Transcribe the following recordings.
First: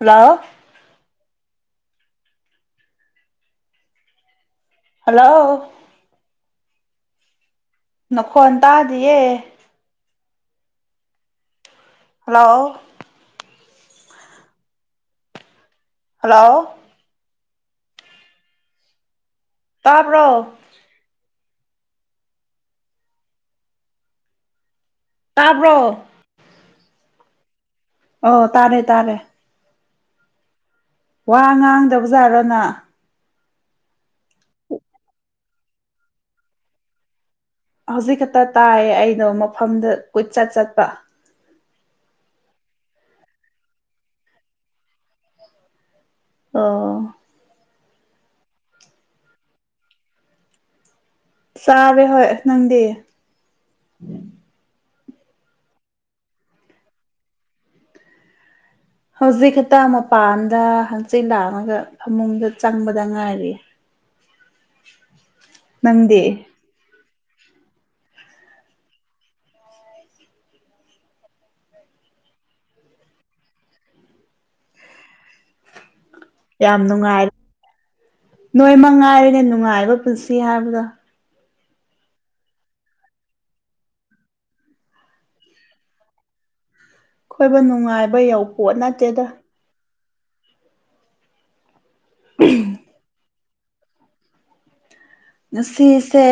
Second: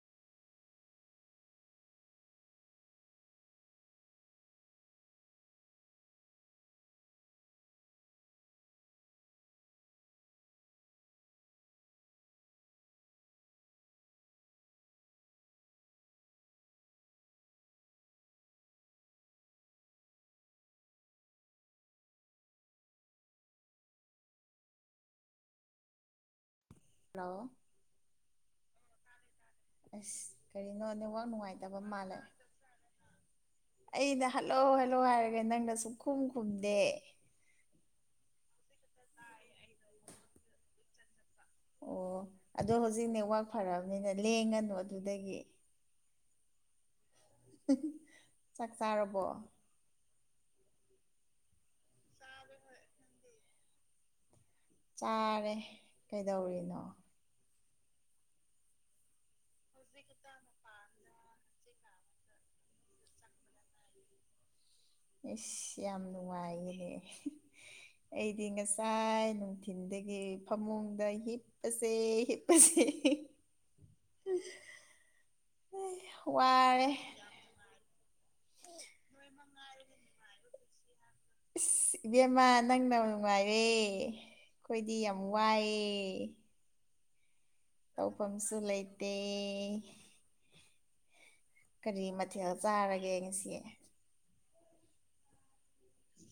hello hello ꯅꯈꯣꯟ ꯇꯥꯗꯤꯌꯦ hello hello ꯇꯥꯕ꯭ꯔꯣ ꯇꯥꯕ꯭ꯔꯣ ꯍꯜꯂꯣ ꯑꯣ ꯇꯥꯔꯦ ꯇꯥꯔꯦ ꯑꯁ ꯀꯔꯤꯅꯣ ꯅꯦꯠꯋꯥꯛ ꯋꯥ ꯅꯨꯡꯉꯥꯏꯇꯕ ꯃꯥꯜꯂꯦ ꯉꯥꯡꯗꯕꯖꯥꯠꯔꯣ ꯅꯪ ꯑꯩꯅ ꯍꯜꯂꯣ ꯍꯜꯂꯣ ꯍꯥꯏꯔꯒꯦ ꯅꯪꯅ ꯁꯨꯛ ꯈꯨꯝ ꯈꯨꯝꯗꯦ ꯍꯧꯖꯤꯛ ꯈꯛꯇ ꯇꯥꯏ ꯑꯩꯗꯣ ꯃꯐꯝꯗꯨ ꯀꯣꯢ ꯆꯠ ꯆꯠꯄ ꯑꯣ ꯑꯗꯣ ꯍꯧꯖꯤꯛ ꯅꯦꯠꯋꯥꯛ ꯐꯔꯕꯅꯤꯅ ꯂꯦꯡꯉꯅꯨ ꯑꯗꯨꯗꯒꯤ ꯑꯣ ꯆꯥꯛ ꯆꯥꯔꯕꯣ ꯆꯥꯔꯦ ꯍꯣꯏ ꯅꯪꯗꯤ ꯆꯥꯔꯦ ꯀꯩꯗꯧꯔꯤꯅꯣ ꯍꯧꯖꯤꯛ ꯈꯛꯇ ꯃꯄꯥꯟꯗ ꯍꯪꯆꯤꯠ ꯂꯥꯡꯉꯒ ꯐꯃꯨꯡꯗ ꯆꯪꯕꯗ ꯉꯥꯏꯔꯤ [inaudible] ꯏꯁ ꯌꯥꯝ ꯅꯪꯗꯤ ꯅꯨꯡꯉꯥꯏꯅꯦꯍꯦ [inaudible] ꯑꯩꯗꯤ ꯉꯁꯥꯏ ꯅꯨꯡꯊꯤꯟꯗꯒꯤ ꯐꯃꯨꯡꯗ ꯍꯤꯞꯄꯁꯦ ꯍꯤꯞꯄꯁꯦ [inaudible] [unintelligible] [inaudible] ꯌꯥꯝ ꯋꯥꯔꯦ ꯅꯨꯡꯉꯥꯏꯔꯦ ꯅꯣꯏ ꯃꯉꯥꯏꯔꯅꯦ ꯅꯨꯡꯉꯥꯏꯕ ꯄꯨꯟꯁꯤ ꯍꯥꯏꯕꯗꯣ ꯏꯁ ꯏꯕꯦꯝꯃ ꯅꯪꯅꯕꯨ ꯅꯨꯡꯉꯥꯢꯔꯦ ꯑꯩꯈꯣꯏꯗꯤ ꯌꯥꯝ ꯋꯥꯏꯑꯦ ꯑꯩꯈꯣꯏꯕꯨ ꯅꯨꯡꯉꯥꯏꯕ ꯇꯧꯐꯝꯁꯨ ꯌꯧꯄꯣꯠ ꯂꯩꯇꯦ ꯅꯠꯇꯦꯗ ꯀꯔꯤ ꯃꯊꯦꯜ ꯆꯥꯔꯒꯦ ꯉꯁꯤ ꯉꯁꯤꯁꯦ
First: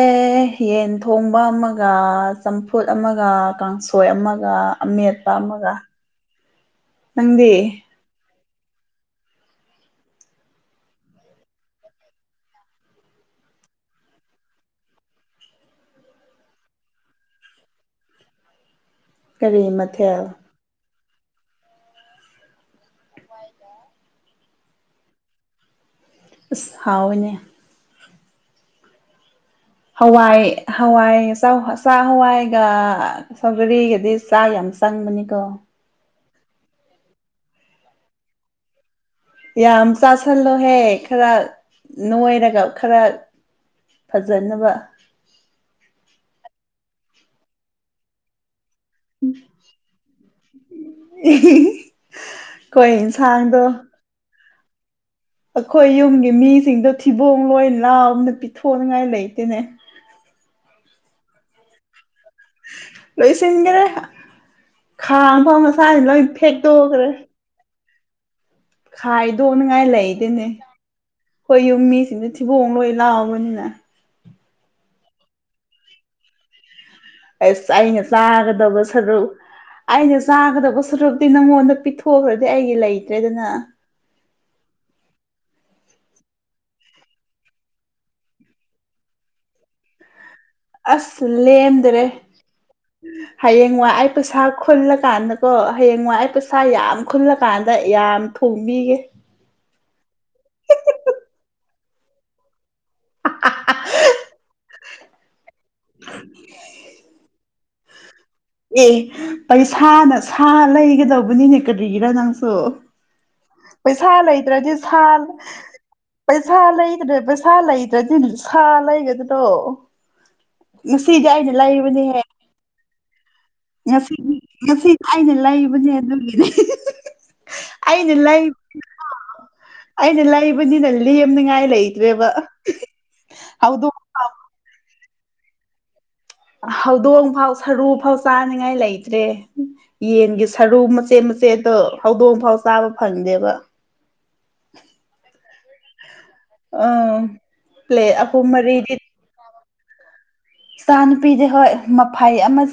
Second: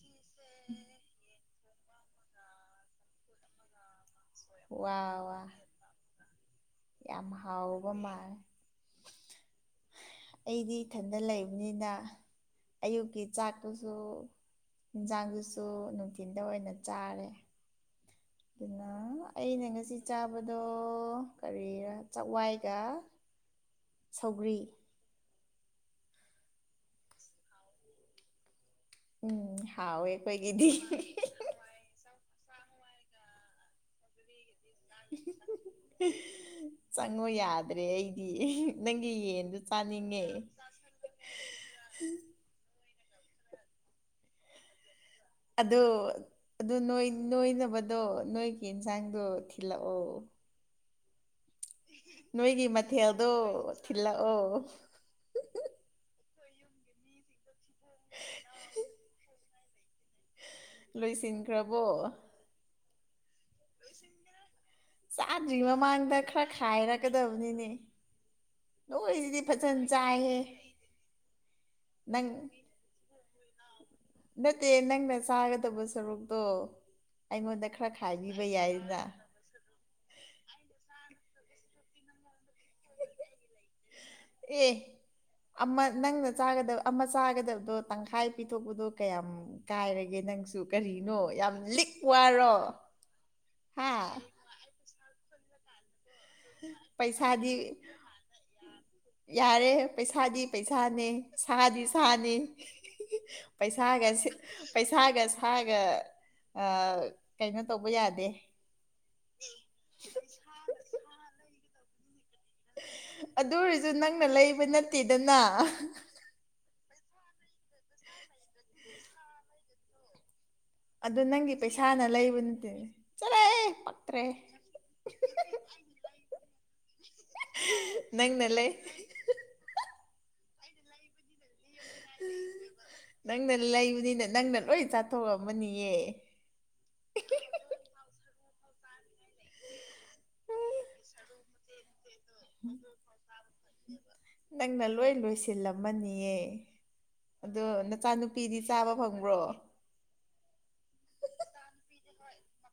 ꯌꯦꯟ ꯊꯣꯡ ꯕ ꯑꯃꯒ ꯆꯝꯐꯨꯠ ꯑꯃꯒ ꯀꯥꯡꯁꯣꯏ ꯑꯃꯒ ꯋꯥ ꯑꯃꯦꯠꯄ ꯋꯥ ꯑꯃꯒ ꯌꯥꯝ ꯅꯪꯗꯤ ꯍꯥꯎꯕ ꯃꯥꯜꯂꯦ [inaudible] ꯑꯩꯗꯤ ꯏꯊꯟꯇ ꯂꯩꯕꯅꯤꯅ ꯑꯌꯨꯛꯀꯤ ꯆꯥꯛꯇꯨꯁꯨ ꯏꯟꯁꯥꯡꯗꯨꯁꯨ ꯅꯨꯡꯊꯤꯟꯗ ꯑꯣꯏꯅ ꯆꯥꯔꯦ ꯑꯗꯨꯅ ꯑꯩꯅ ꯀꯔꯤ ꯉꯁꯤ ꯃꯊꯦꯜ ꯆꯥꯕꯗꯣ ꯀꯔꯤꯔ ꯆꯥꯛꯋꯥꯏꯒ ꯋꯥꯏꯒ ꯁꯧꯒ꯭ꯔꯤ ꯑꯁ ꯍꯥꯎꯏꯅꯦ ꯎꯝ ꯍꯥꯎꯋꯦ ꯍꯋꯥꯏ ꯑꯩꯈꯣꯏꯒꯤꯗꯤ ꯍꯋꯥꯏ ꯆ ꯆ ꯍꯋꯥꯏ ꯑꯩꯒ ꯁꯧꯒꯔꯤꯒꯗꯤ ꯆꯥ ꯌꯥꯝ ꯆꯪꯕꯅꯤꯀꯣ ꯆꯪꯉꯣ ꯌꯥꯗ꯭ꯔꯦ ꯑꯩꯗꯤ ꯅꯪ ꯌꯥꯝ ꯆꯥꯁꯜꯂꯣꯍꯦ ꯈꯔ ꯅꯣꯏꯔꯒ ꯈꯔ ꯐꯖꯅꯕ ꯑꯗꯨ ꯑꯗꯨ ꯅꯣꯏꯅꯕꯗꯣ ꯅꯣꯏ ꯀꯦꯟꯁꯥꯡꯗꯣ ꯊꯤꯂꯛꯑꯣ ꯎ ꯅꯣꯏꯒꯤ ꯃꯊꯦꯜꯗꯣ ꯊꯤꯜꯂꯑꯣ ꯑꯩꯈꯣꯏ ꯌꯨꯝꯒꯤ ꯃꯤꯁꯤꯡꯗꯣ ꯊꯤꯕꯣꯡ ꯂꯣꯏ ꯂꯥꯎꯅ ꯄꯤꯊꯣꯛꯅꯤꯉꯥꯏ ꯂꯩꯇꯦꯅꯦ ꯂꯣꯏꯁꯤꯟꯈ꯭ꯔꯕꯣ ꯂꯣꯢꯁꯤꯒꯔꯦ ꯆꯥꯗ꯭ꯔꯤꯉꯩ ꯃꯃꯥꯡꯗ ꯈꯔ ꯈꯥꯏꯔꯛꯀꯗꯕꯅꯤꯅꯦ ꯅꯣꯏꯁꯤꯗꯤ ꯐꯖꯅ ꯈꯥꯏꯗꯣꯛꯅꯤꯡꯉꯥꯏ ꯆꯥꯏꯍꯦ ꯂꯩꯗꯨꯅꯦ ꯍꯣꯏ ꯌꯨꯝ ꯃꯤꯁꯤꯡꯗ ꯅꯪ ꯊꯤꯕꯣꯡ ꯂꯣꯏ ꯂꯥꯎꯕꯅꯤꯅ ꯅꯠꯇꯦ ꯅꯪꯅ ꯆꯥꯒꯗꯕ ꯁꯔꯨꯛꯇꯣ ꯑꯩꯉꯣꯟꯗ ꯑꯁ ꯈꯔ ꯑꯩꯅ ꯈꯥꯏꯕꯤꯕ ꯆꯥꯒꯗꯕ ꯌꯥꯏꯗꯅ ꯁꯔꯨꯛ ꯑꯩꯅ ꯆꯥꯒꯗꯕ ꯁꯔꯨꯛ ꯑꯗꯨ ꯅꯪꯉꯣꯟꯗ ꯄꯤꯊꯣꯛꯈ꯭ꯔꯗꯤ ꯑꯩ ꯂꯩꯇ꯭ꯔꯦꯗꯅ ꯑꯦ ꯑꯃ ꯅꯪꯅꯥꯒ ꯑꯃ ꯆꯥꯒꯗꯕꯗꯣ ꯇꯪꯈꯥꯏ ꯄꯤꯊꯣꯛꯄꯗꯣ ꯀꯌꯥꯝ ꯀꯥꯏꯔꯒꯦ ꯅꯪ ꯑꯁ ꯂꯦꯝꯗ꯭ꯔꯦ ꯍꯥ ꯍꯌꯦꯡꯋꯥꯢ ꯑꯩ ꯄꯩꯁꯥ ꯈꯨꯜꯂꯀꯥꯟꯗ ꯀꯣ ꯍꯌꯦꯡꯋꯥ ꯑꯩ ꯄꯩꯁꯥ ꯌꯥꯝ ꯈꯨꯜꯂꯀꯥꯟꯗ ꯄꯩꯁꯥꯗꯤ ꯌꯥꯝ ꯊꯣꯡꯕꯤꯒꯦ ꯌꯥꯔꯦ ꯄꯩꯁꯥꯗꯤ ꯄꯩꯁꯥꯅꯤ ꯁꯥꯗꯤ ꯁꯥꯅꯤ ꯄꯩꯁꯥꯒꯁꯦ ꯄꯩꯁꯥꯒ ꯁꯥꯒ ꯀꯩꯅꯣ ꯇꯧꯕ ꯌꯥꯗꯦ ꯑꯦ ꯄꯩꯁꯥꯅ ꯁꯥ ꯂꯩꯒꯗꯧꯕꯅꯤꯅꯦ ꯀꯔꯤꯒꯤꯔ ꯅꯪ ꯑꯣ ꯑꯗꯨ ꯑꯣꯏꯔꯁꯨ ꯄꯩꯁꯥ ꯅꯪꯅ ꯂꯩꯕ ꯂꯩꯇ꯭ꯔꯗꯤ ꯅꯠꯇꯦꯗꯅ ꯄꯩꯁꯥ ꯗ꯭ꯔ ꯄꯩꯁꯥ ꯂꯩꯇ꯭ꯔꯗꯤ ꯁꯥ ꯂꯩꯒꯗ꯭ꯔꯣ ꯑꯗꯨ ꯉꯁꯤꯗꯤ ꯑꯩꯅ ꯅꯪꯒꯤ ꯄꯩꯁꯥꯅ ꯂꯩꯕꯅꯦꯍꯦ ꯂꯩꯕ ꯅꯠꯇꯦꯅꯦ ꯆꯠꯂꯍꯦ ꯉꯁꯤ ꯄꯛꯇ꯭ꯔꯦ ꯉꯁꯤ ꯑꯩꯅ ꯂꯩꯕꯅꯦ ꯑꯗꯨꯒꯤꯅꯦ ꯑꯩꯅꯦ ꯂꯥꯏ ꯅꯪꯅ ꯂꯩ ꯑꯩꯅ ꯂꯥꯏꯕꯅꯤꯅ ꯂꯩ ꯂꯦꯝꯅꯤꯉꯥꯏ ꯂꯩꯇ꯭ꯔꯦꯕ ꯅꯪꯅ ꯍꯧꯗꯣꯡ ꯂꯩꯕꯅꯤꯅ ꯐꯥꯎ ꯅꯪꯅ ꯂꯣꯏ ꯆꯥꯊꯣꯛꯑꯃꯅꯤꯌꯦ ꯍꯧꯗꯣꯡ ꯐꯥꯎ ꯁꯔꯨ ꯐꯥꯎ ꯆꯥꯅꯤꯡꯉꯥꯏ ꯂꯩꯇ꯭ꯔꯦ ꯌꯦꯟꯒꯤ ꯁꯔꯨ ꯃꯆꯦꯠ ꯃꯆꯦꯠꯗꯣ ꯍꯧꯗꯣꯡ ꯐꯥꯎ ꯆꯥꯕ ꯐꯪꯗꯦꯕ ꯁꯤꯜ ꯑꯃꯅꯤꯅꯤꯌꯦ ꯑꯥ ꯑꯗꯣ ꯄ꯭ꯂꯦꯠ ꯑꯍꯨꯝ ꯅꯆꯥꯅꯨꯄꯤꯗꯤ ꯆꯥꯕ ꯃꯔꯤꯗꯤ ꯐꯪꯕ꯭ꯔꯣ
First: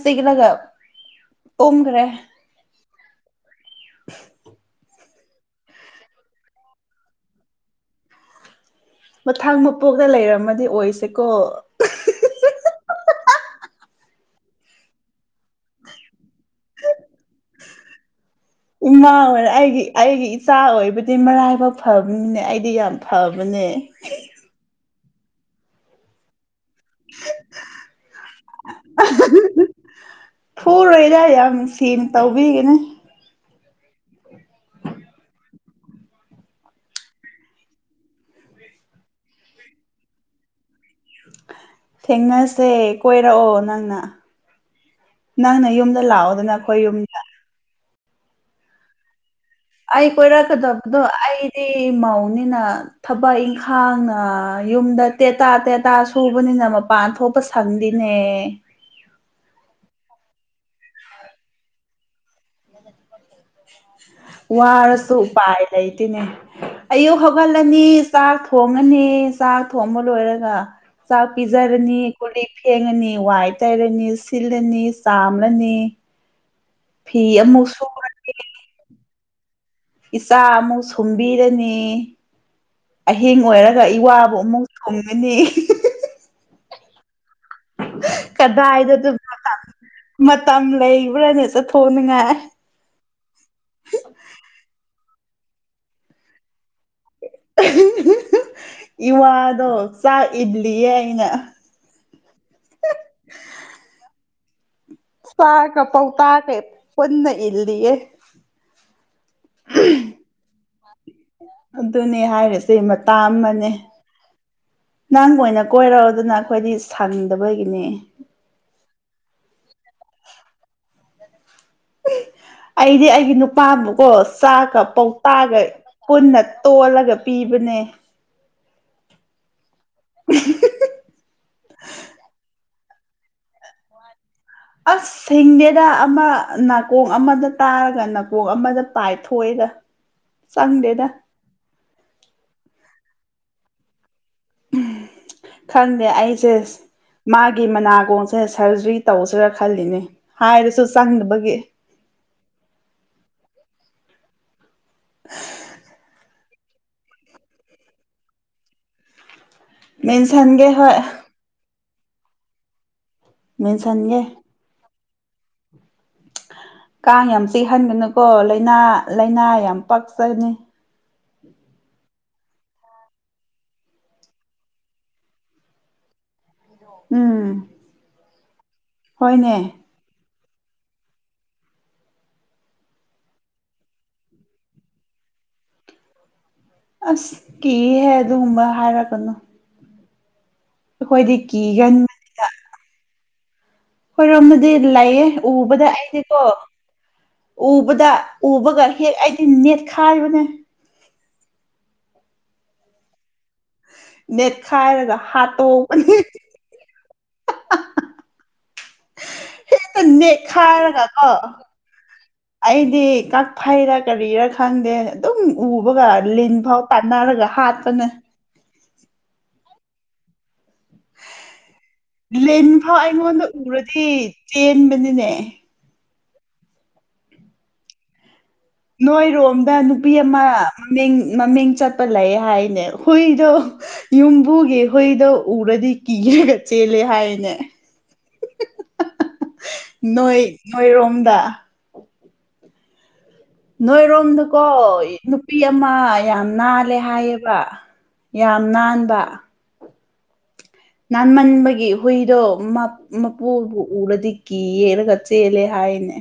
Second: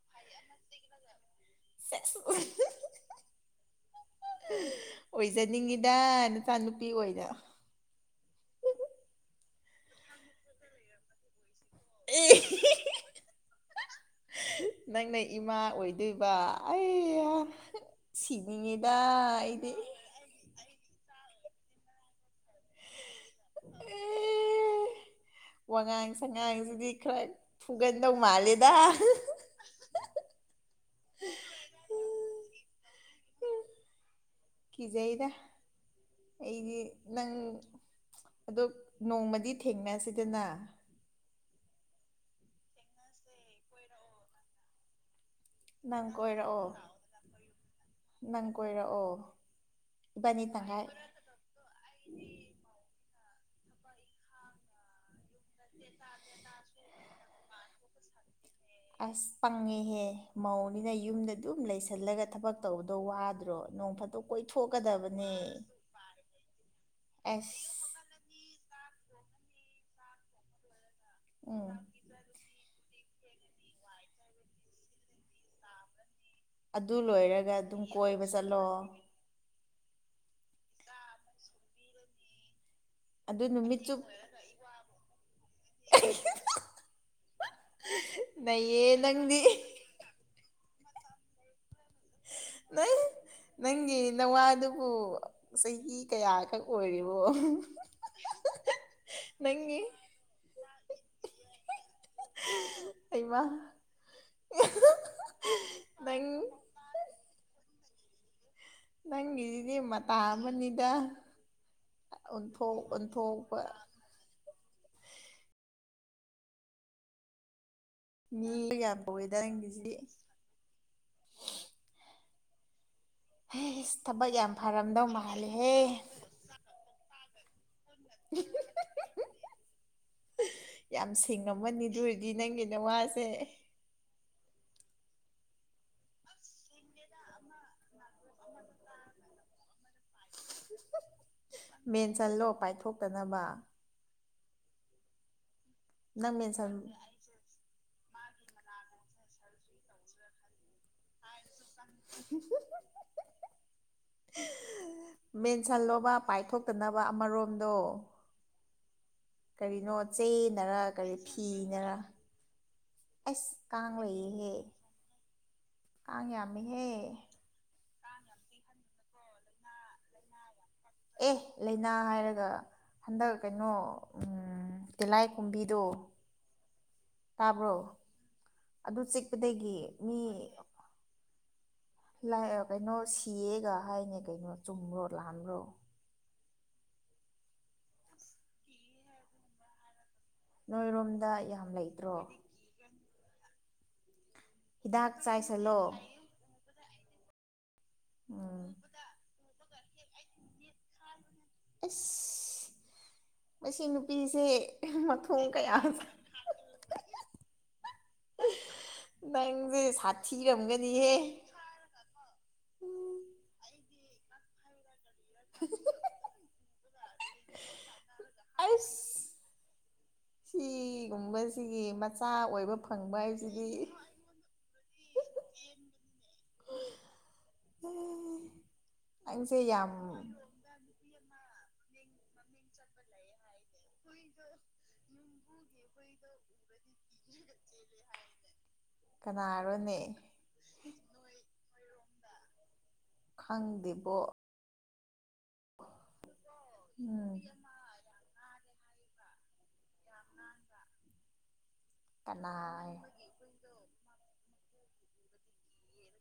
ꯁꯤꯒꯂꯒ ꯎꯈ꯭ꯔꯦ ꯁꯦꯁ ꯑꯣꯏꯖꯅꯤꯡꯉꯤꯗ ꯅꯆꯥꯅꯨꯄꯤ ꯑꯣꯏ ꯑꯣꯏꯅ ꯀꯊꯥꯡ ꯃꯄꯣꯛꯇ ꯂꯩꯔꯝꯃꯗꯤ ꯑꯣꯏꯁꯦꯀꯣ ꯑꯦ ꯅꯪꯅ ꯏꯃꯥ ꯑꯣꯏꯗꯣꯏꯕ ꯑꯩ ꯁꯤꯅꯤꯡꯉꯤꯗ ꯏꯃꯥ ꯑꯣꯏꯅ ꯑꯩꯗꯤ ꯑꯩꯒꯤ ꯑꯩꯒꯤ ꯏꯆꯥ ꯑꯣꯏꯕꯗꯤ ꯁꯤ ꯃꯔꯥꯏꯐꯥꯎ ꯐꯕꯅꯤꯅꯦ ꯑꯩꯗꯤ ꯌꯥꯝ ꯐꯕꯅꯦ ꯑꯦ ꯋꯥꯉꯥꯡ ꯁꯉꯥꯡꯁꯤ ꯈꯔ ꯐꯨꯒꯟꯗꯧ ꯃꯥꯜꯂꯦꯗ ꯍꯔꯣꯏꯗ ꯌꯥꯝ ꯁꯦꯡꯅ ꯇꯧꯕꯤꯒꯦꯅꯦ ꯀꯤꯖꯩꯔ ꯑꯩꯗꯤ ꯅꯪ ꯑꯗꯣ ꯅꯣꯡꯃꯗꯤ ꯊꯦꯡꯅꯁꯤꯗꯅ ꯊꯦꯡꯅꯁꯦ ꯀꯣꯏꯔꯛꯑꯣ ꯅꯪꯅ ꯅꯪꯅ ꯌꯨꯝꯗ ꯅꯪ ꯂꯥꯛꯑꯣꯗꯅ ꯀꯣꯏꯔꯛꯑꯣ ꯑꯩꯈꯣꯏ ꯌꯨꯝꯗ ꯅꯪ ꯀꯣꯏꯔꯛꯑꯣ ꯑꯩ ꯏꯕꯥꯅꯤ ꯇꯪꯈꯥꯏ ꯀꯣꯏꯔꯛꯀꯗꯕꯗꯣ ꯑꯩꯗꯤ ꯃꯧꯅꯤꯅ ꯊꯕꯛ ꯏꯪꯈꯥꯡ ꯌꯨꯝꯗ ꯇꯦꯇꯥ ꯇꯦꯇꯥ ꯁꯨꯕꯅꯤꯅ ꯃꯄꯥꯟ ꯊꯣꯛꯄ ꯈꯪꯗꯤꯅꯦ ꯑꯁ ꯄꯪꯉꯦꯍꯦ ꯃꯧꯅꯤꯅ ꯌꯨꯝꯗ ꯑꯗꯨꯝ ꯂꯩꯁꯜꯂꯒ ꯊꯕꯛ ꯇꯧꯕꯗꯣ ꯋꯥꯗ ꯅꯣꯡ ꯐ ꯋꯥꯔꯁꯨ ꯎꯄꯥꯏ ꯂꯩꯇꯣꯏꯅꯦ ꯑꯌꯨꯛ ꯍꯧꯒꯠꯂꯅꯤ ꯑꯁ ꯆꯥꯛ ꯊꯣꯡꯉꯅꯤ ꯆꯥꯛ ꯊꯣꯡꯕ ꯂꯣꯏꯔꯒ ꯆꯥꯛ ꯎꯝ ꯄꯤꯖꯔꯅꯤ ꯀꯨꯂꯤ ꯐꯦꯡꯉꯅꯤ ꯋꯥꯏ ꯇꯩꯔꯅꯤ ꯁꯤꯜꯂꯅꯤ ꯆꯥꯝꯂꯅꯤ ꯑꯗꯨ ꯐꯤ ꯂꯣꯏꯔꯒ ꯑꯃꯨꯛ ꯑꯗꯨꯝ ꯁꯨꯔꯅꯤ ꯀꯣꯏꯕ ꯆꯠꯂꯣ ꯏꯆꯥ ꯑꯃꯨꯛ ꯁꯨꯝꯕꯤꯔꯅꯤ ꯑꯍꯤꯡ ꯑꯗꯨ ꯅꯨꯃꯤꯠ ꯑꯣꯏꯔꯒ ꯏ ꯆꯨꯞ ꯋꯥꯕꯨ ꯑꯃꯨꯛ ꯊꯣꯡꯒꯅꯤ ꯅꯩꯌꯦ ꯀꯗꯥꯏꯗ ꯅꯪꯗꯤ ꯃꯇꯝ ꯃꯇꯝ ꯂꯩꯕ꯭ꯔꯅꯦ ꯆ ꯅꯪ ꯅꯪꯒꯤ ꯅꯋꯥꯗꯨꯕꯨ ꯆꯍꯤ ꯀꯌꯥꯈꯛ ꯑꯣꯏꯔꯤꯕꯣ ꯏꯋꯥꯗꯣ ꯅꯪꯒꯤ ꯆ ꯏ ꯐꯏꯅ ꯑꯩꯃ ꯇꯀꯄꯥꯎ ꯇꯥ ꯀꯦ ꯐꯟꯅ ꯏꯜꯂꯤꯌꯦꯦ ꯅꯪꯗꯤ ꯃ ꯇ ꯍꯥꯝꯕꯅꯤꯗ ꯑꯗꯨꯅꯤ ꯍꯥꯏꯔꯤꯁꯦ ꯃꯇꯥ ꯑꯃꯅꯦ ꯅꯪꯕꯨ ꯑꯣꯏꯅ ꯀꯣꯏꯔꯛꯣ ꯑꯗꯨꯅ ꯑꯩꯈꯣꯏꯗꯤ ꯁꯪꯗꯕꯒꯤꯅꯦ ꯏꯂꯒ ꯌꯥꯝ ꯄꯋꯦꯗꯔꯒꯤꯁꯤ ꯑꯩꯗꯤ ꯑꯩꯒꯤ ꯅꯨꯄꯥꯕꯨꯀꯣ ꯊꯕꯛ ꯌꯥꯝ ꯆꯥꯛꯀ ꯐꯔꯝꯗꯧ ꯄꯧꯇꯥꯛꯒ ꯃꯥꯜꯂꯦꯍꯦ ꯀꯨꯟꯅ ꯇꯣꯜꯂꯒ ꯄꯤꯕꯅꯦ ꯌꯥꯝ ꯁꯤꯡꯉꯝꯃꯅꯤ ꯑꯗꯨ ꯑꯣꯏꯔꯗꯤ ꯅꯪꯒꯤ ꯅꯍꯦ ꯑꯁ ꯁꯤꯡꯗꯦꯗ ꯑꯃ ꯅꯥꯀꯣꯡ ꯑꯃꯗ ꯇꯥꯔꯒ ꯅꯥꯀꯣꯡ ꯑꯃꯗ ꯄꯥꯏꯊꯣꯛꯑꯦꯗ ꯆꯪꯗꯦꯗ ꯆꯜꯂꯣ ꯄꯥꯏꯊꯣꯛꯇꯅꯕ ꯈꯪꯗꯦ ꯅꯪ ꯑꯩꯁꯦ ꯃꯦꯟꯁꯟ ꯃꯥꯒꯤ ꯃꯅꯥꯛ ꯀꯣꯡꯁꯦ ꯁꯔꯖꯔꯤ ꯇꯧꯁꯤꯔꯥ ꯈꯜꯂꯤꯅꯦ ꯍꯥꯏꯔꯁꯨ ꯆꯪꯗꯅꯕꯒꯤ ꯃꯦꯟ ꯆꯥꯟ ꯂꯕ ꯄꯥꯏꯊꯣꯛ ꯐꯠꯇꯅꯕ ꯑꯃꯔꯣꯝꯗꯣ ꯀꯔꯤꯅꯣ ꯃꯦꯟꯁꯟꯒꯦ ꯆꯦꯅꯔ ꯍꯣꯏ ꯀꯔꯤ ꯐꯤꯅꯔ ꯑꯁ ꯀꯥꯡ ꯃꯦꯟꯁꯟꯒꯦ ꯂꯩꯍꯦ ꯀꯥꯡ ꯌꯥꯝ ꯆꯤꯍꯟꯒꯅꯨꯀꯣ ꯂꯥꯏꯅꯥ ꯂꯥꯏꯅꯥ ꯌꯥꯝ ꯄꯥꯛꯆꯅꯤ ꯑꯦ ꯂꯥꯏꯅꯥ ꯍꯥꯏꯔꯒ ꯑꯗꯨꯒ ꯍꯟꯗꯛ ꯀꯩꯅꯣ ꯇꯤꯂꯥꯏ ꯀꯨꯝꯕꯤꯗꯣ ꯎꯝ ꯇꯥꯕ꯭ꯔꯣ ꯑꯗꯨ ꯍꯣꯏꯅꯦ ꯆꯤꯛꯄꯗꯒꯤ ꯃꯤ ꯂꯥꯛ ꯀꯩꯅꯣ ꯁꯤꯌꯦꯒ ꯍꯥꯏꯅꯦ ꯀꯩꯅꯣ ꯆꯨꯝꯕ꯭ꯔꯣ ꯂꯥꯟꯕ꯭ꯔꯣ ꯑꯁꯀꯤꯍꯦ ꯑꯗꯨꯒꯨꯝꯕ ꯍꯥꯏꯔꯛꯄꯅꯨ ꯅꯣꯏꯔꯣꯝꯗ ꯌꯥꯝ ꯂꯩꯇ꯭ꯔꯣ ꯍꯣꯏꯔꯣꯝꯗꯗꯤ ꯍꯤꯗꯥꯛ ꯂꯩꯌꯦ ꯆꯥꯏꯁꯜꯂꯣ ꯎꯕꯗ ꯑꯩꯗꯤꯀꯣ ꯎꯕꯗ ꯎꯝ ꯎꯕꯒ ꯍꯦꯛ ꯑꯩꯗꯤ ꯅꯦꯠꯈꯥꯏꯔꯤꯕꯅꯦ [unintelligible] ꯃꯁꯤ ꯅꯨꯄꯤꯁꯦ ꯅꯦꯠꯈꯥꯏꯔꯒ ꯃꯊꯣꯡ ꯀꯌꯥ ꯍꯥꯠꯇꯣꯛꯄꯅꯦ [unintelligible] ꯅꯪꯁꯦ ꯅꯦꯠꯈꯥꯏꯔꯒ ꯁꯥꯊꯤꯔꯝꯒꯅꯤꯍꯦ ꯀꯣ ꯑꯩꯗꯤ ꯀꯛ ꯐꯩꯔꯛ ꯀꯔꯤꯔꯥ ꯈꯪꯗꯦ ꯑꯗꯨꯝ ꯎꯕꯒ ꯂꯤꯟ ꯐꯥꯎ ꯇꯥꯟꯅꯔꯒ ꯍꯥꯠꯄꯅꯦ ꯑ ꯐꯒꯨꯝꯕꯁꯤꯒꯤ ꯃꯆꯥ ꯑꯣꯏꯕ ꯐꯪꯕ ꯍꯥꯏꯕꯁꯤꯗꯤ ꯟꯕꯅꯤꯅꯦ ꯅꯪꯁꯦ ꯅꯣꯏꯔꯣꯝꯗ ꯌꯥꯝ ꯅꯨꯄꯤ ꯑꯃ ꯃꯃꯤꯡ ꯃꯃꯤꯡ ꯆꯠꯄ ꯂꯩ ꯍꯥꯏꯅꯦ ꯍꯨꯏꯗꯣ ꯌꯨꯝꯕꯨꯒꯤ ꯍꯨꯏꯗꯣ ꯎꯔꯗꯤ ꯀꯤꯒꯦ ꯑꯗꯨꯒ ꯆꯦꯜꯂꯤ ꯍꯥꯏꯅꯦ ꯀꯅꯥꯔꯣꯅꯦ ꯅꯣꯏ ꯅꯣꯏꯔꯣꯝꯗ ꯈꯪꯗꯦꯕꯣ ꯅꯣꯏꯔꯣꯝꯗꯀꯣ ꯅꯨꯄꯤ ꯑꯃ ꯌꯥꯝ ꯅꯥꯜꯂꯦ ꯎꯝ ꯍꯥꯏꯌꯦꯕ ꯌꯥꯝ ꯅꯥꯟꯕ ꯅꯥꯟꯃꯟꯕꯒꯤ ꯍꯨꯏꯗꯣ ꯀꯅꯥ ꯃꯄꯨꯕꯨ ꯎꯔꯗꯤ ꯀꯤ ꯌꯦꯔꯒ ꯆꯂꯦ ꯍꯥꯏꯅꯦ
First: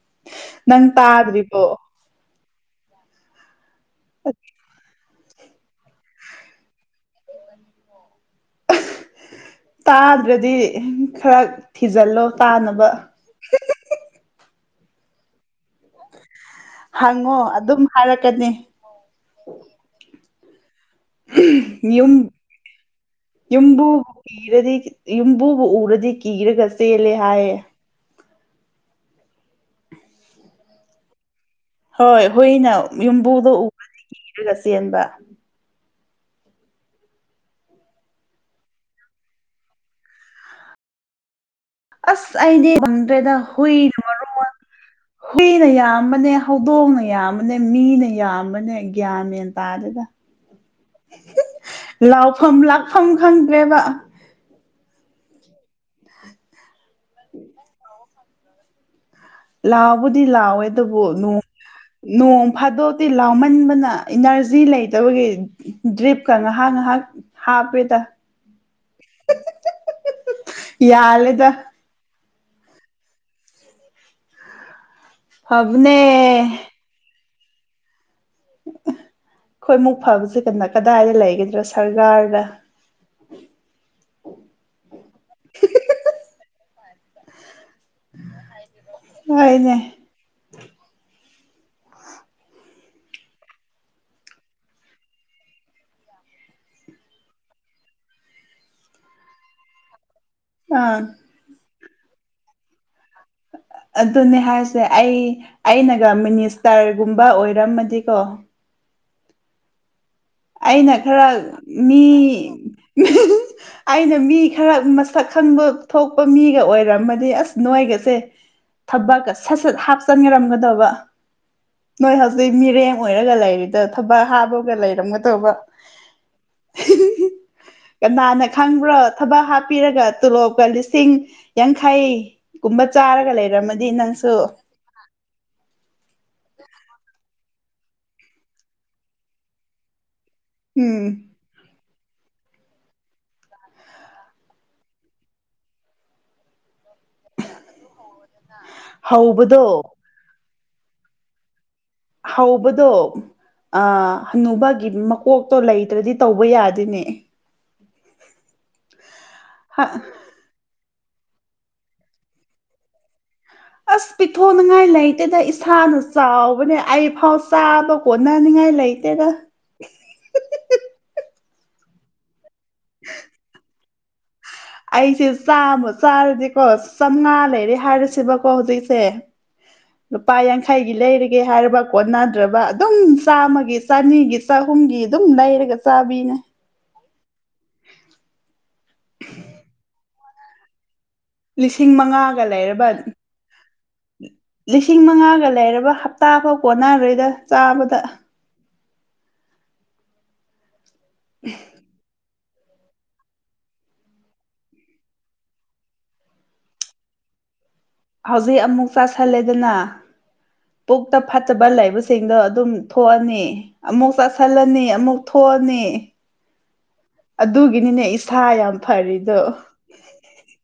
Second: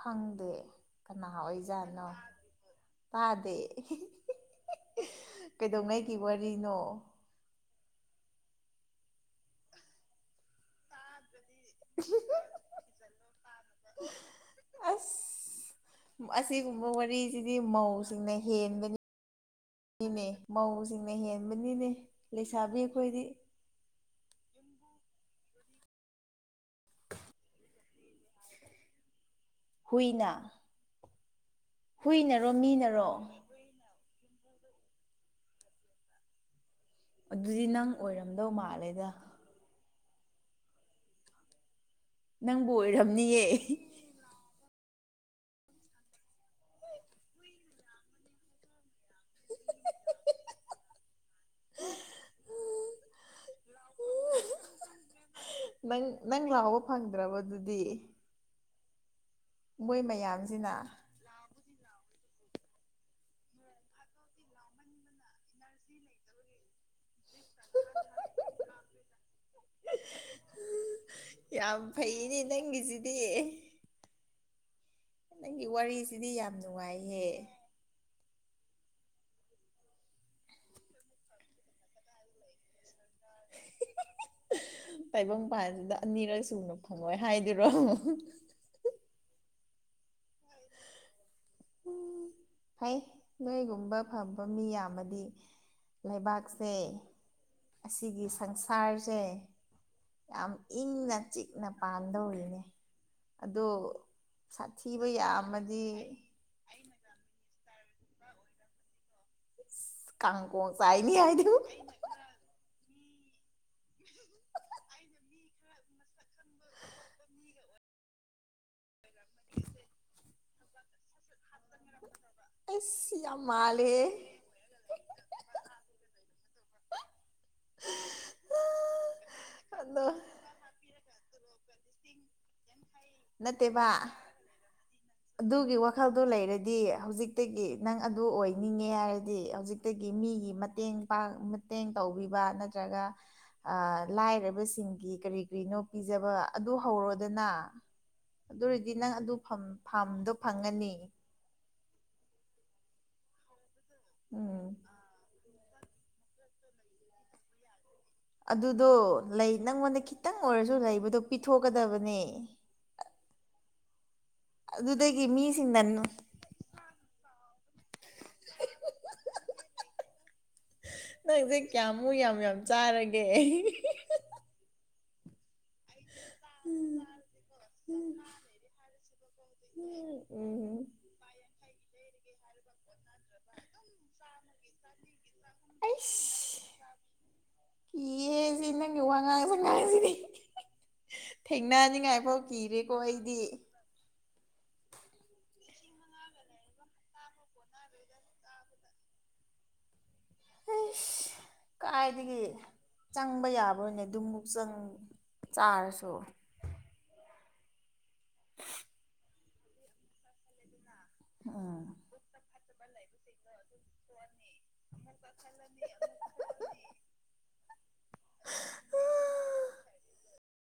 ꯈꯪꯗꯦ ꯅꯪ ꯀꯅꯥ ꯇꯥꯗ꯭ꯔꯤꯕꯣ ꯑꯣꯏꯖꯥꯠꯅꯣ ꯄꯥꯗꯦ ꯑ ꯀꯩꯗꯧꯉꯩꯒꯤ ꯋꯥꯔꯤꯅꯣ ꯇꯥꯗ꯭ꯔꯗꯤ ꯈꯔ ꯊꯤꯖꯤꯜꯂꯣ ꯇꯥꯅꯕ ꯑꯁ ꯑꯁꯤꯒꯨꯝꯕ ꯍꯪꯉꯣ ꯋꯥꯔꯤꯁꯤꯗꯤ ꯑꯗꯨꯝ ꯃꯧꯁꯤꯡꯅ ꯍꯥꯏꯔꯛꯀꯅꯤ ꯍꯦꯟꯕꯅꯤꯅꯦ ꯃꯧꯁꯤꯡꯅ ꯍꯦꯟꯕꯅꯤꯅꯦ ꯌꯨꯝ ꯂꯩꯁꯥꯕꯤ ꯑꯩꯈꯣꯏꯗꯤ ꯌꯨꯝꯕꯨꯕꯨ ꯀꯤꯔꯗꯤ ꯌꯨꯝꯕꯨꯕꯨ ꯎꯔꯗꯤ ꯀꯤꯔꯒ ꯆꯦꯜꯂꯦ ꯍꯥꯏꯌꯦ ꯍꯅꯥ ꯍꯣꯏ ꯍꯨꯏꯅ ꯌꯨꯝꯕꯨꯗꯣ ꯎꯕꯗꯤ ꯀꯤꯔꯒ ꯆꯦꯟꯕ ꯑꯗꯨꯗꯤ ꯅꯪ ꯑꯣꯏꯔꯝꯗꯧ ꯃꯥꯜꯂꯦꯗ ꯑꯁ ꯅꯪꯕꯨ ꯑꯩꯗꯦꯝꯗꯦꯗ ꯑꯣꯏꯔꯝꯅꯤꯌꯦ ꯍꯨꯏ ꯔꯨꯔꯨ ꯍꯅ ꯌꯥꯝꯕꯅꯦ ꯍꯧꯗꯣꯡꯅ ꯌꯥꯝꯕꯅꯦ ꯃꯤꯅ ꯌꯥꯝꯕꯅꯦ ꯒ꯭ꯌꯥꯟ ꯃꯦꯟ ꯇꯥꯗꯒ ꯂꯥꯎꯐꯝ ꯂꯥꯛꯐꯝ ꯈꯪꯗ꯭ꯔꯦꯕ ꯅꯪ ꯅꯪ ꯂꯥꯎꯕ ꯐꯪꯗ꯭ꯔꯕ ꯑꯗꯨꯗꯤ ꯃꯣꯏ ꯂꯥꯎꯕꯨꯗꯤ ꯂꯥꯎꯋꯦ ꯃꯌꯥꯝꯁꯤꯅ ꯑꯗꯨꯕꯨꯣꯡ ꯅꯣꯡ ꯐꯥꯗꯣꯛꯇꯤ ꯂꯥꯎꯃꯟꯕꯅ ꯏꯅꯔꯖꯤ ꯂꯩꯇꯕꯒꯤ ꯗ꯭ꯔꯤꯞꯀ ꯉꯥꯏꯍꯥꯛ ꯉꯥꯏꯍꯥꯛ ꯍꯥꯄꯦ ꯇ ꯌꯥꯂꯦꯗ ꯌꯥꯝ ꯐꯩꯅꯦ ꯅꯪꯒꯤꯁꯤꯗꯤ ꯅꯪꯒꯤ ꯐꯕꯅꯦ ꯋꯥꯔꯤꯁꯤꯗꯤ ꯌꯥꯝ ꯅꯨꯡꯉꯥꯏꯍꯦ ꯑꯩꯈꯣꯏ ꯃꯨꯛ ꯐꯕꯕꯁꯤꯦ ꯀꯩꯅ ꯀꯗꯥꯏꯗ ꯂꯩꯒꯗ꯭ꯔꯣ ꯁꯔꯀꯥꯔꯗ ꯇꯥꯏꯕꯪꯄꯥꯟꯁꯤꯗ ꯑꯅꯤꯔꯛ ꯁꯨꯅ ꯐꯪꯉꯣꯏ ꯍꯥꯏꯗꯤ ꯭ꯔꯣ ꯍꫭꯏꯅꯦ ꯐꯩ ꯅꯣꯏꯒꯨꯝꯕ ꯐꯕ ꯃꯤ ꯌꯥꯝꯃꯗꯤ ꯂꯩꯕꯥꯛꯁꯦ ꯑꯁꯤꯒꯤ ꯁꯪꯁꯥꯔꯁꯦ ꯌꯥꯝ ꯑꯥ ꯏꯪꯅ ꯆꯤꯛꯅ ꯄꯥꯟꯗꯧꯔꯤꯅꯦ ꯑꯗꯣ ꯑꯗꯨꯅꯦ ꯍꯥꯏꯁꯦ ꯁꯥꯊꯤꯕ ꯑꯩ ꯌꯥꯝꯃꯗꯤ ꯑꯩꯅꯒ ꯃꯤꯅꯤꯁ ꯇꯔꯒꯨꯝꯕ ꯑꯣꯏ ꯔꯝꯃꯗꯤꯀꯣ [inaudible] ꯑꯩꯅ ꯆꯥꯏꯅꯤ ꯈꯔ ꯍꯥꯏꯗꯨ ꯃꯤ ꯑꯩꯅ ꯃꯤ ꯈꯔ ꯃꯁꯛ ꯈꯪꯕ ꯊꯣꯛꯄ ꯃꯤꯒ ꯑꯣꯏꯔꯝꯃꯗꯤ ꯑꯁ ꯅꯣꯏꯒꯁꯦ ꯊꯕꯛꯀ ꯁꯠ ꯁꯠ ꯍꯥꯞꯆꯟꯂꯝꯒꯗꯕ ꯅꯣꯏ ꯍꯧꯖꯤꯛ ꯃꯤꯔꯦꯝ ꯑꯩꯁ ꯑꯣꯏꯔꯒ ꯌꯥꯝ ꯂꯩꯔꯤꯗꫭ ꯃꯥꯜꯂꯦ ꯊꯕꯛ ꯍꯥꯞꯕꯒ ꯂꯩꯔꯝꯒ ꯗꯩꯕ [unintelligible] ꯀꯅꯥꯅ ꯈꯪꯕ꯭ꯔꯣ ꯊꯕꯛ ꯍꯥꯞꯄꯤꯔꯒ ꯑꯗꯣ ꯇꯣꯂꯣꯞꯀ ꯂꯤꯁꯤꯡ ꯌꯥꯡꯈꯩ ꯀꯨꯝꯕ ꯆꯥꯔꯒ ꯂꯩꯔꯝꯃꯗꯤ ꯅꯠꯇꯦꯕ ꯅꯪꯁꯨ ꯃꯈꯜꯗꯨ ꯂꯩꯔꯗꯤ ꯍꯧꯖꯤꯛꯇꯒꯤ ꯅꯪ ꯑꯗꯨ ꯑꯣꯏꯅꯤꯅ‌ꯦ ꯍꯥꯏꯔꯗꯤ ꯍꯧꯖꯤꯛꯇꯒꯤ ꯃꯤꯒꯤ ꯃꯇꯦꯡ ꯎꯝ ꯄꯡ ꯃꯇꯦꯡ ꯇꯧꯕꯤꯕ ꯅꯠꯇ꯭ꯔꯒ ꯑ ꯂꯥꯏꯔꯕꯁꯤꯡꯒꯤ ꯀꯔꯤ ꯀꯔꯤꯅꯣ ꯄꯤꯖꯕ ꯑꯗꯨ ꯍꯧꯔꯣꯗꯅ ꯑꯗꯨ ꯑꯣꯏꯔꯗꯤ ꯅꯪ ꯑꯗꯨ ꯍꯧꯕꯗꯣ ꯐꯝ ꯐꯥꯝꯗꫭ ꯐꯪꯉꯥꯅꯤ ꯍꯧꯕꯗꯣ ꯑ ꯎꯝ ꯍꯅꯨꯕꯒꯤ ꯃꯀꯣꯛ ꯇꯣ ꯂꯩꯇ꯭ꯔꯗꯤ ꯇꯧꯕ ꯌꯥꯗ‌ꯦꯅ‌ꯦ ꯑꯗꯨꯗꯣ ꯂꯩ ꯅꯪꯉꯣꯟꯗ ꯈꯤꯇꯪ ꯑꯣꯏꯔꯖꯨ ꯂꯩ ꯕꯗꯣ ꯄꯤꯊꯣꯛꯀꯗꯕꯅꯦ ꯑꯁ ꯄꯤꯊꯣꯛꯅꯤꯡꯉꯥꯏ ꯑꯗꯨꯗꯒꯤ ꯂꯩꯇꯦꯗ ꯃꯤꯁꯤꯡꯅ ꯏꯁꯥꯅ ꯆꯥꯎꯕꯅꯦ ꯑꯩ ꯐꯥꯎ ꯆꯥꯕ ꯀꯣꯟꯅꯅꯤꯡꯉꯥꯏ ꯂꯩꯇꯦꯗ [unintelligible] ꯀꯌꯥꯝꯃꯨ ꯌꯥꯝ ꯌꯥꯝ ꯆꯥꯔꯒꯦ ꯑꯍꯤ ꯍꯤ ꯍꯤ ꯑꯩꯁꯦ ꯆꯥꯝꯃ ꯆꯥꯔꯗꯤꯀꯣ ꯎꯝ ꯆꯥꯝꯃꯉꯥ ꯂꯩꯔꯦ ꯎꯝ ꯍꯥꯏꯔꯁꯦꯕꯀꯣ ꯍꯧꯖꯤꯛꯁꯦ ꯎꯝ ꯂꯨꯄꯥ ꯎꯝ ꯌꯥꯡꯈꯩꯒꯤ ꯂꯩꯔꯒꯦ ꯍꯥꯏꯔꯕ ꯀꯣꯟꯅꯗ꯭ꯔꯕ ꯑꯗꯨꯝ ꯆꯥꯝꯃꯒꯤ ꯆꯅꯤꯒꯤ ꯆꯍꯨꯝꯒꯤ ꯑꯗꯨꯝ ꯂꯩꯔꯒ ꯆꯥꯕꯤꯅꯦ ꯑꯩꯁ ꯀꯤꯌꯦ ꯁꯤ ꯅꯪꯒꯤ ꯋꯥ ꯉꯦꯡ ꯉꯡꯖꯤꯗꯤ ꯂꯤꯁꯤꯡ ꯊꯦꯡꯅꯅꯤꯡꯉꯥꯏ ꯐꯥꯎ ꯃꯉꯥꯒ ꯂꯩꯔꯕ ꯀꯤꯔꯦꯀꯣ ꯑꯩꯗꯤ ꯂꯤꯁꯤꯡ ꯃꯉꯥꯒ ꯂꯩꯔꯕ ꯍꯞꯇꯥꯐꯥꯎ ꯀꯣꯟꯅꯔꯣꯏꯗ ꯆꯥꯕꯗ ꯀꯥꯏꯗꯤꯒꯤ ꯆꯪꯕ ꯌꯥꯕꫭꯅꯦ ꯑꯗꯨꯃꯨꯛ ꯆꯪ ꯆꯥꯔꯁꯨ ꯍꯧꯖꯤꯛ ꯑꯃꯨꯛ ꯆꯥꯥꯁꯜꯂꯦꯗꯅ ꯄꯨꯛꯇ ꯐꯠꯇꯕ ꯎꯝ ꯂꯩꯕꯁꯤꯡꯗꯣ ꯑꯗꯨꯝ ꯊꯣꯛꯑꯅꯤ ꯑꯃꯨꯛ ꯆꯥꯁꯤꯜꯂꯅꯤ ꯑꯃꯨꯛ ꯊꯣꯛꯑꯅꯤ ꯑꯠ ꯑꯗꯨꯒꯤꯅꯤꯅꯦ ꯏꯁꯥ ꯌꯥꯝ ꯐꯔꯤꯗꯣ